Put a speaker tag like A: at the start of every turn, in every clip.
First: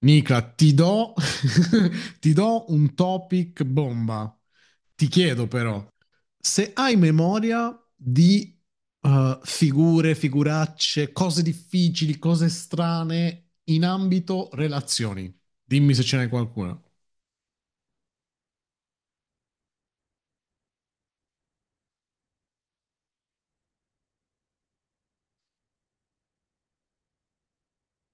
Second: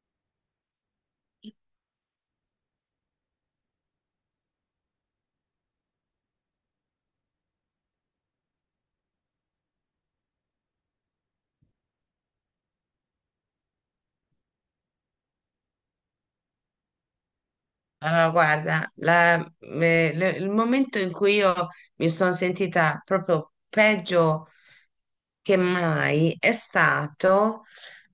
A: Nicla, ti do, ti do un topic bomba. Ti chiedo però, se hai memoria di figure, figuracce, cose difficili, cose strane in ambito relazioni, dimmi se ce n'è qualcuna.
B: Allora, guarda, il momento in cui io mi sono sentita proprio peggio che mai è stato,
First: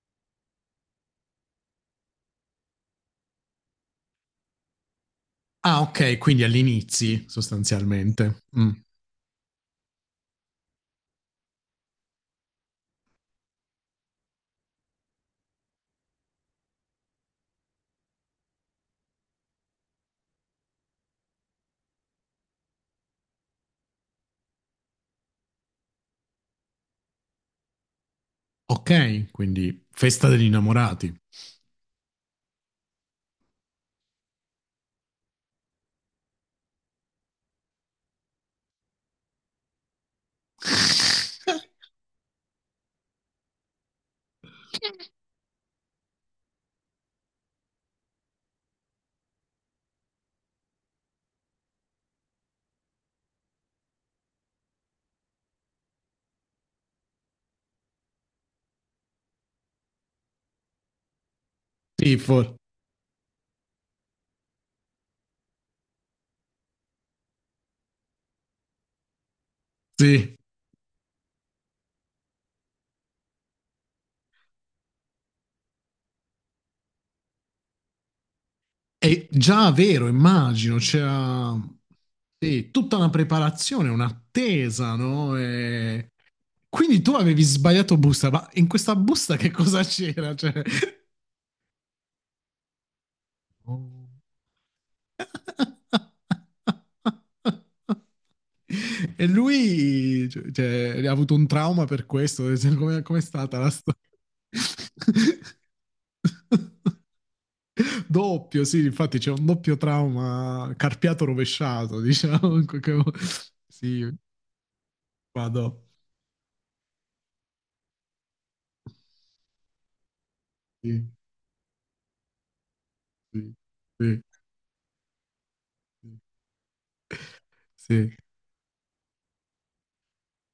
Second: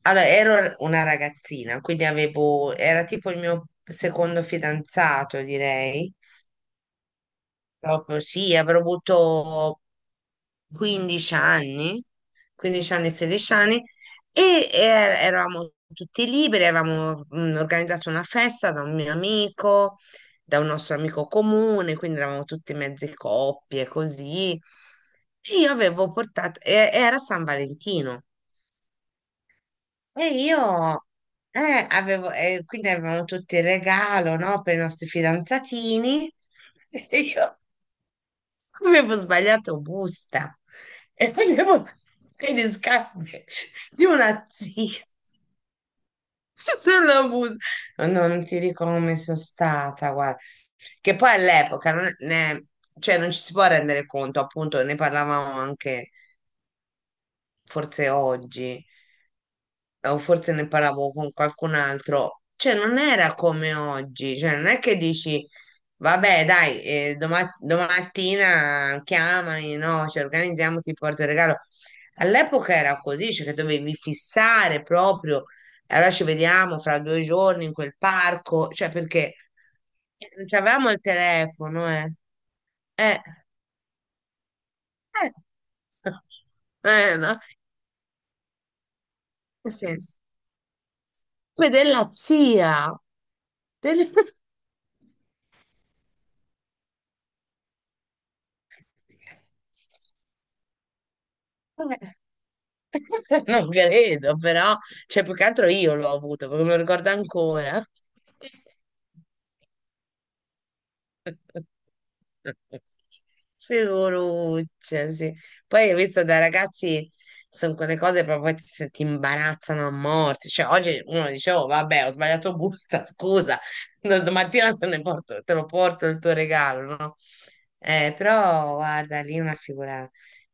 B: allora, ero una ragazzina, quindi avevo, era tipo il mio secondo fidanzato,
A: Ah,
B: direi,
A: ok, quindi all'inizio
B: proprio
A: sostanzialmente.
B: sì,
A: Mm.
B: avrò avuto 15 anni, 15 anni, 16 anni, e eravamo tutti liberi, avevamo organizzato una festa da un mio amico, da un nostro amico comune, quindi eravamo tutti mezzi coppie, così. E io avevo portato, era San Valentino,
A: Ok, quindi festa
B: e
A: degli
B: io
A: innamorati.
B: avevo, e quindi avevamo tutti il regalo, no, per i nostri fidanzatini. E io avevo sbagliato busta e avevo i riscambi di una zia sulla busta. No, no, non ti dico come sono stata, guarda. Che poi all'epoca non, ne- cioè non ci si può rendere conto, appunto, ne parlavamo anche forse oggi. O forse ne parlavo con qualcun
A: Sì,
B: altro, cioè non era come oggi, cioè non è che dici, vabbè, dai, domattina chiamami, no, ci
A: sì.
B: organizziamo, ti porto il regalo. All'epoca era così, cioè che dovevi fissare proprio, e allora ci vediamo fra due giorni in quel parco, cioè
A: È
B: perché
A: già vero,
B: non
A: immagino,
B: c'avevamo il
A: c'era
B: telefono, eh.
A: sì, tutta una
B: Eh,
A: preparazione, un'attesa,
B: eh.
A: no? Quindi tu
B: No?
A: avevi sbagliato busta, ma in questa busta che
B: Nel
A: cosa
B: senso,
A: c'era? Cioè...
B: poi della zia. del-
A: E lui, cioè, ha avuto un trauma per
B: Eh,
A: questo. Cioè, come com'è stata
B: Non
A: la storia?
B: credo, però, cioè, più che altro io l'ho avuto, perché me lo ricordo ancora.
A: Doppio, sì, infatti c'è un doppio trauma carpiato rovesciato, diciamo, in qualche modo. Sì,
B: Figuruccia, sì.
A: vado.
B: Poi hai visto, da ragazzi sono quelle cose proprio che se ti imbarazzano a morte. Cioè, oggi
A: Sì,
B: uno dice, oh, vabbè, ho sbagliato busta,
A: sì,
B: scusa,
A: sì,
B: domattina te ne porto, te lo porto
A: sì.
B: il tuo regalo, no?
A: Sì,
B: Però guarda, lì una figura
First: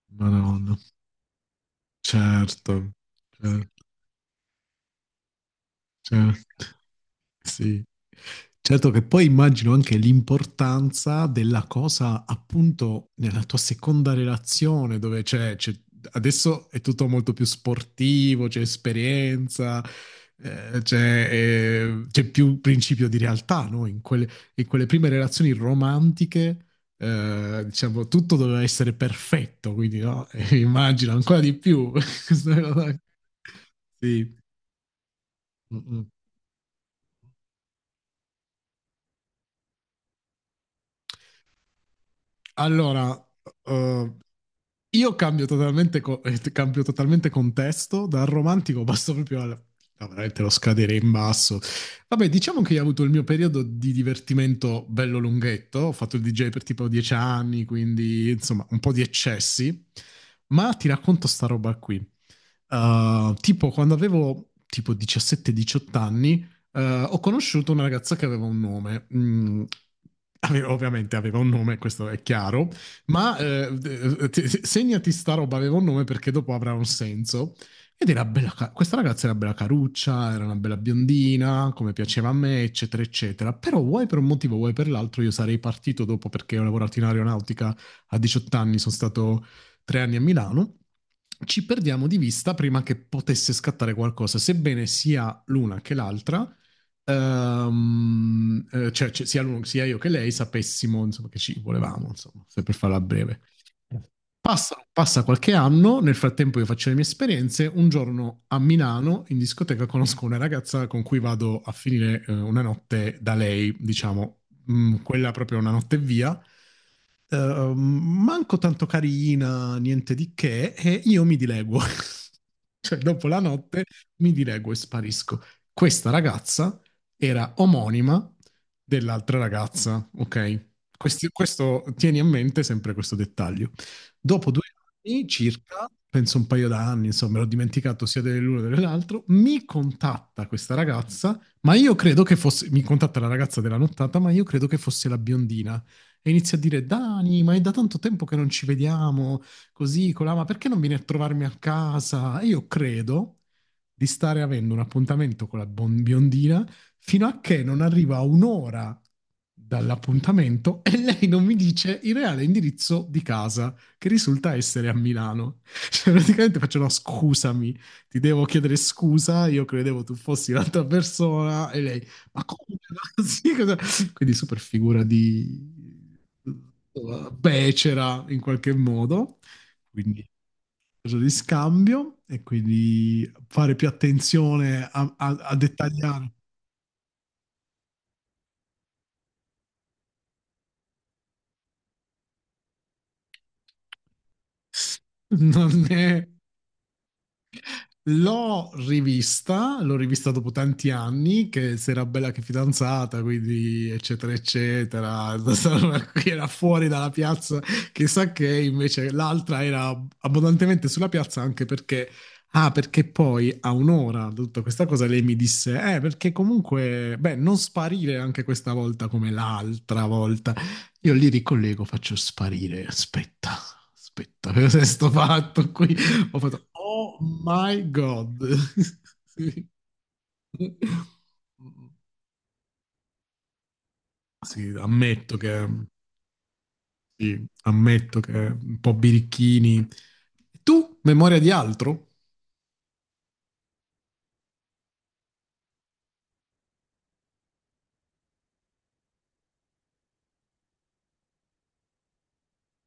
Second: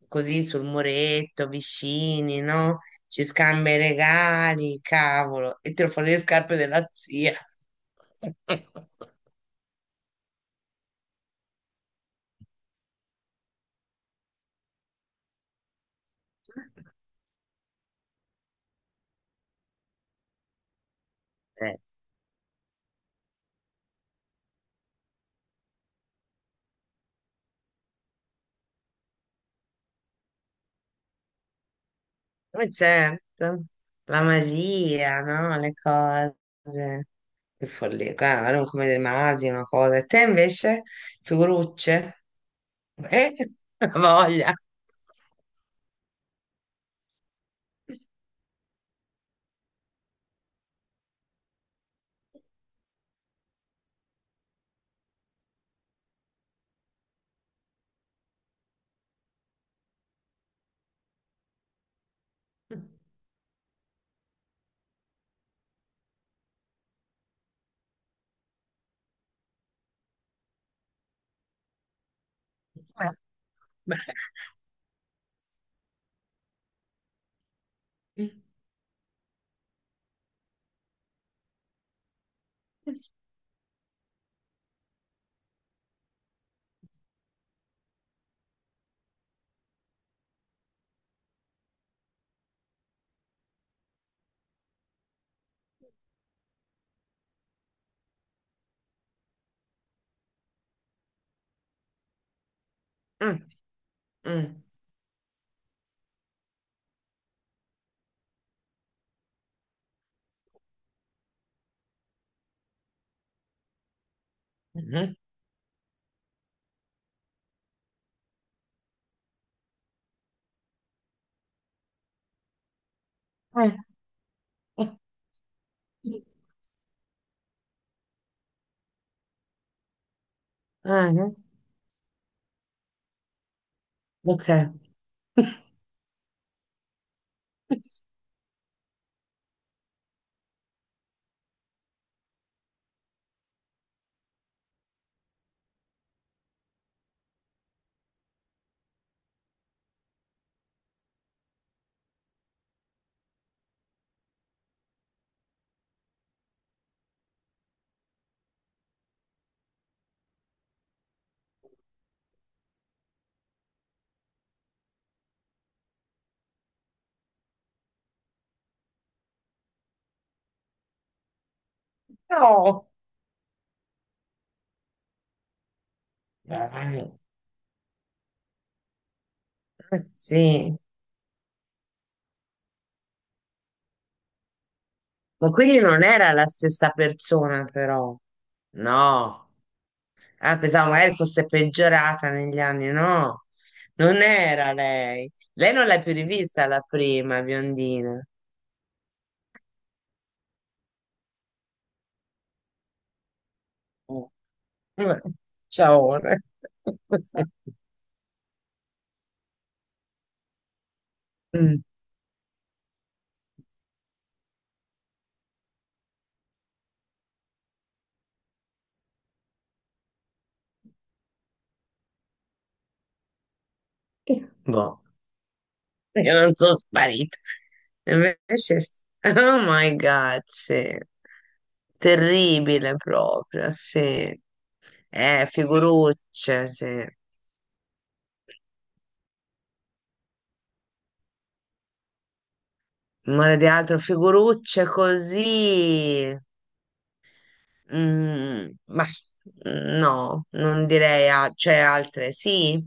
B: così sul
A: madonna.
B: muretto, vicini, no?
A: Certo,
B: Ci
A: certo,
B: scambia i regali, cavolo, e tiro fuori le scarpe
A: certo.
B: della zia.
A: Sì. Certo che poi immagino anche l'importanza della cosa appunto nella tua seconda relazione dove adesso è tutto molto più sportivo, c'è esperienza,
B: Eh,
A: c'è più principio di realtà, no? In quelle prime relazioni romantiche, diciamo, tutto doveva essere perfetto, quindi no? Immagino ancora di più. Questa è
B: ma
A: una cosa.
B: certo, la
A: Sì.
B: magia, no? Le
A: Mm, mm.
B: cose, che follia, guarda, non come dei masi, una cosa. E te invece, figurucce?
A: Allora,
B: Eh, la
A: eh,
B: voglia.
A: io cambio totalmente, cambio totalmente contesto, dal romantico passo proprio al... no, veramente lo scadere in basso. Vabbè, diciamo che io ho avuto il mio periodo di divertimento bello lunghetto, ho fatto il DJ per tipo 10 anni, quindi insomma un po' di eccessi, ma ti racconto sta roba qui. Tipo quando avevo tipo 17-18 anni, uh, ho conosciuto una ragazza che aveva un nome. Mm, ovviamente aveva un nome, questo è chiaro,
B: Beh,
A: ma
B: beh.
A: segnati sta roba, aveva un nome perché dopo avrà un senso. Ed era
B: Mm,
A: bella, questa ragazza era bella caruccia, era una bella biondina, come piaceva a me, eccetera, eccetera. Però vuoi per un motivo, vuoi per l'altro, io sarei partito dopo perché ho lavorato in aeronautica a 18 anni, sono stato 3 anni a Milano, ci perdiamo di vista prima che potesse scattare qualcosa, sebbene sia l'una che l'altra. Sia, sia io che lei sapessimo, insomma, che ci volevamo, insomma, se per farla breve.
B: mm,
A: Passa qualche anno, nel frattempo io faccio le mie esperienze, un giorno a Milano in discoteca conosco una ragazza con cui vado a finire una notte da lei, diciamo,
B: mm,
A: mm,
B: mm.
A: quella proprio una notte via, manco tanto carina, niente di che, e io mi dileguo. Cioè, dopo la notte mi dileguo e sparisco. Questa ragazza era omonima dell'altra ragazza, ok?
B: Ah, no?
A: Questo, tieni a mente sempre questo dettaglio.
B: Ok.
A: Dopo 2 anni circa, penso un paio d'anni, insomma, l'ho dimenticato sia dell'uno che dell'altro, mi contatta questa ragazza, ma io credo che fosse, mi contatta la ragazza della nottata, ma io credo che fosse la biondina e inizia a dire Dani, ma è da tanto tempo che non ci vediamo, così, colà, ma perché non vieni a trovarmi a casa? E io credo di stare avendo un appuntamento con la biondina fino a che non arriva a un'ora dall'appuntamento e lei non mi dice il reale indirizzo di casa, che risulta essere a Milano. Cioè, praticamente faccio no, scusami, ti devo chiedere scusa, io credevo tu fossi l'altra persona e lei, ma come?
B: No.
A: Sì, cosa? Quindi super figura di
B: Dai.
A: becera in qualche modo, quindi
B: Sì,
A: cosa di scambio e quindi fare più attenzione a,
B: ma
A: a
B: quindi non
A: dettagliare.
B: era la stessa persona, però. No. Ah, pensavo magari fosse peggiorata negli anni, no, non era lei. Lei non
A: Non
B: l'hai più
A: è
B: rivista, la prima biondina.
A: L'ho rivista dopo tanti anni, che si era bella che fidanzata, quindi
B: Mm.
A: eccetera
B: Vabbè,
A: eccetera,
B: ciao. Ora.
A: era fuori dalla piazza, chissà che invece l'altra era abbondantemente sulla piazza anche
B: Mm.
A: perché, ah, perché poi a un'ora da tutta questa cosa lei mi disse, perché comunque, beh, non sparire anche questa volta come l'altra volta. Io li ricollego, faccio sparire, aspetta. Aspetta, cosa è
B: Boh,
A: sto fatto qui?
B: io
A: Ho
B: non
A: fatto,
B: sono
A: oh
B: sparita.
A: my god.
B: Invece, oh
A: Sì.
B: my God, sì. Terribile proprio, sì.
A: Sì, ammetto che,
B: Figurucce, sì.
A: sì, ammetto che un po' birichini. Tu, memoria di altro?
B: Non di altro, figurucce così. Mm, ma no, non direi, cioè altre sì,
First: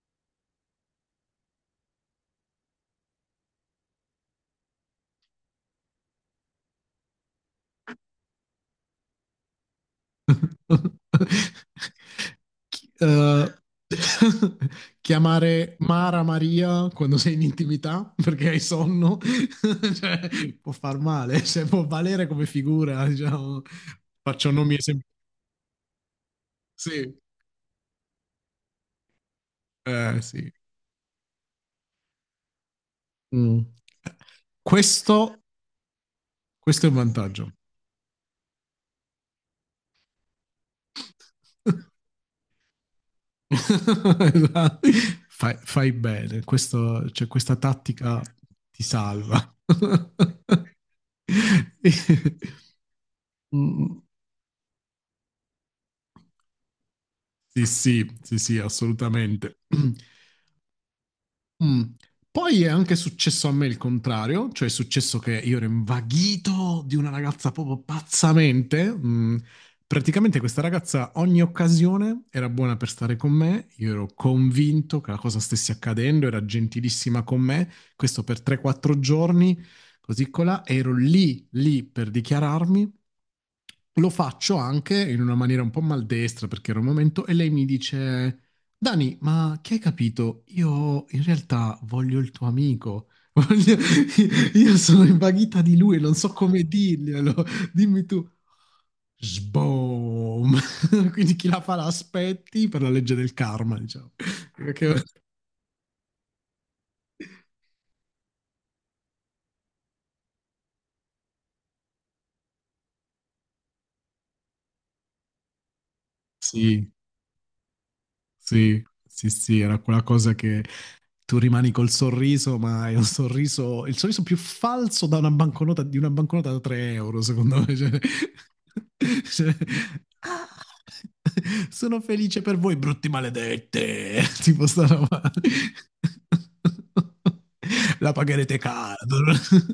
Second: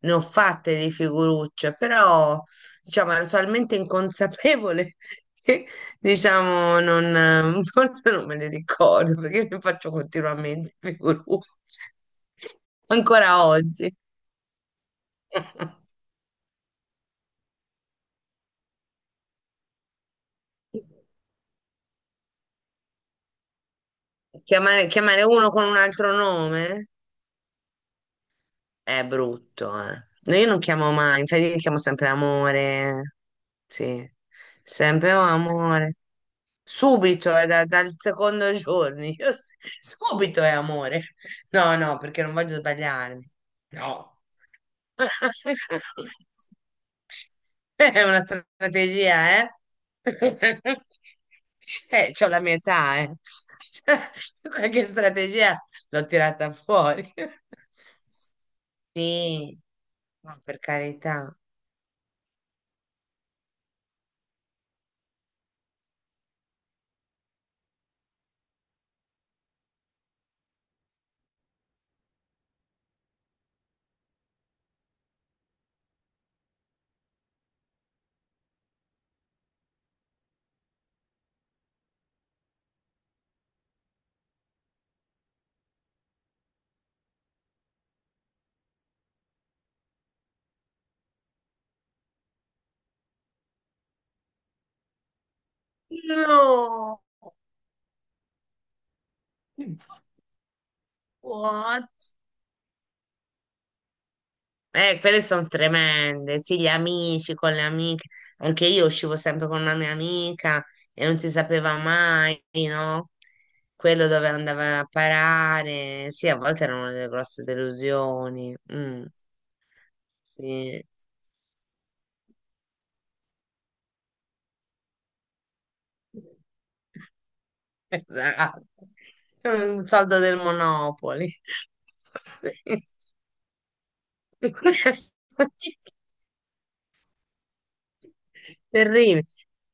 B: ne ho fatte di figurucce, però diciamo ero talmente inconsapevole che diciamo non, forse non me le ricordo perché ne faccio continuamente figurucce,
A: Chi-
B: ancora
A: eh,
B: oggi.
A: chiamare Mara Maria quando sei in intimità perché hai sonno, cioè, può far male, cioè, può valere come figura, diciamo. Faccio nomi
B: Chiamare,
A: esemplici.
B: chiamare uno con un altro nome?
A: Sì,
B: È brutto, eh. No, io
A: sì.
B: non chiamo mai, infatti io chiamo sempre amore.
A: Mm.
B: Sì, sempre "Oh,
A: Questo,
B: amore.
A: questo è un
B: Subito, è
A: vantaggio.
B: dal secondo giorno. Subito è amore. No, no, perché non voglio sbagliarmi. No.
A: Fai bene, questo, cioè, questa
B: È
A: tattica
B: una
A: ti
B: strategia,
A: salva.
B: eh? C'ho la mia età, eh. Cioè,
A: Mm.
B: qualche strategia l'ho tirata fuori.
A: Sì, sì, sì, sì,
B: Sì,
A: assolutamente.
B: ma per carità.
A: Mm. Poi è anche successo a me il contrario, cioè è successo che io ero invaghito di una ragazza proprio pazzamente. Mm. Praticamente questa ragazza ogni occasione era buona per stare con me, io ero convinto che la cosa stesse accadendo, era gentilissima con me, questo per 3-4 giorni, così colà, ero lì, lì per dichiararmi, lo faccio anche in una maniera un po' maldestra perché era un momento e lei mi dice Dani, ma che hai capito? Io in realtà voglio il tuo amico. Io sono invaghita di lui, non so come
B: No,
A: dirglielo. Dimmi tu. Sboom! Quindi chi la fa
B: what?
A: l'aspetti per la legge del karma, diciamo. Perché.
B: Quelle sono tremende. Sì, gli amici con le amiche. Anche io uscivo sempre con una mia amica e non si sapeva mai, no? Quello dove andava a parare. Sì, a volte erano
A: Sì,
B: delle grosse delusioni.
A: sì,
B: Mm,
A: sì, sì, era quella cosa che
B: sì,
A: tu rimani col sorriso, ma è un sorriso, il sorriso più falso da una banconota, di una banconota da 3 euro, secondo me.
B: esatto.
A: Cioè,
B: Un soldo del
A: ah,
B: Monopoli.
A: sono felice per voi, brutti maledette. Tipo sta roba. La pagherete caro.
B: Terribile.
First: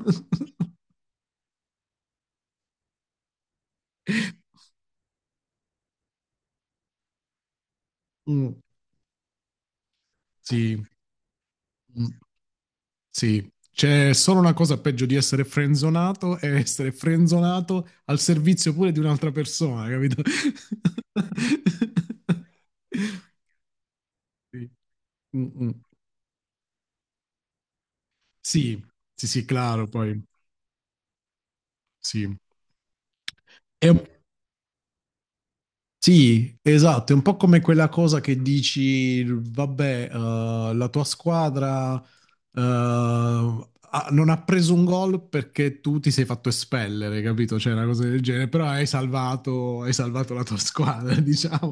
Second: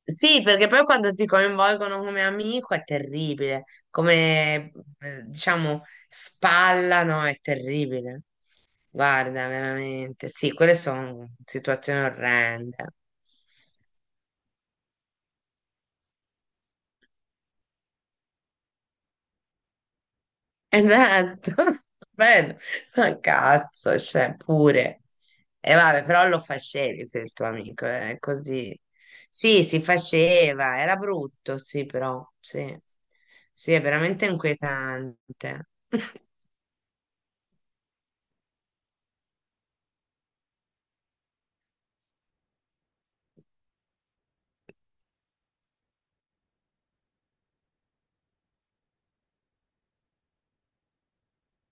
B: Sì, perché poi quando ti coinvolgono come amico è terribile, come diciamo spallano è terribile.
A: Mm,
B: Guarda, veramente. Sì, quelle
A: sì.
B: sono situazioni
A: Mm.
B: orrende.
A: Sì, c'è solo una cosa peggio di essere frenzonato, è essere frenzonato al servizio pure di un'altra persona, capito?
B: Esatto, bello, ma cazzo, cioè
A: Sì.
B: pure.
A: Mm, mm.
B: E vabbè, però lo facevi per il tuo amico, così.
A: Sì, sì, sì,
B: Sì, si
A: claro, poi
B: faceva, era brutto, sì, però,
A: sì.
B: sì. Sì, è
A: È un.
B: veramente inquietante.
A: Sì, esatto, è un po' come quella cosa che dici, vabbè, la tua squadra, non ha preso un gol perché tu ti sei fatto espellere, capito? Cioè, una cosa del genere, però hai salvato la tua squadra, diciamo.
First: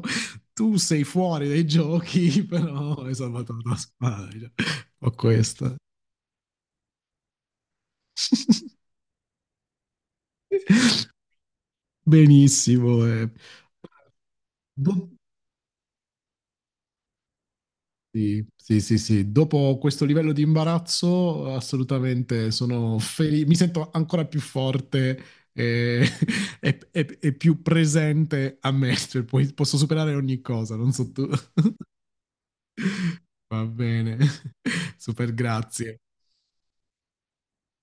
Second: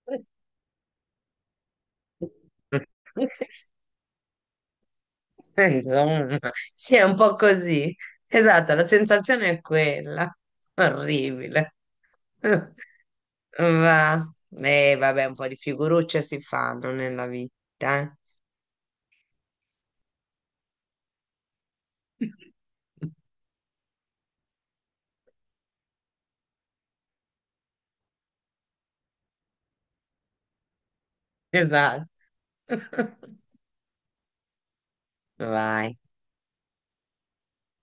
A: Tu sei fuori dai giochi, però hai salvato la tua squadra, diciamo. Ho questa.
B: Insomma, sì, è un po' così. Esatto, la sensazione è quella. Orribile.
A: Benissimo, eh.
B: Va.
A: Boh,
B: Vabbè, un po' di figurucce si fanno nella vita, eh.
A: sì, sì, sì, sì. Dopo questo livello di imbarazzo, assolutamente sono felice, mi sento ancora più forte e, e più presente a me, cioè, poi posso superare ogni cosa, non so tu.
B: Esatto.
A: Va bene, super
B: Vai.
A: grazie.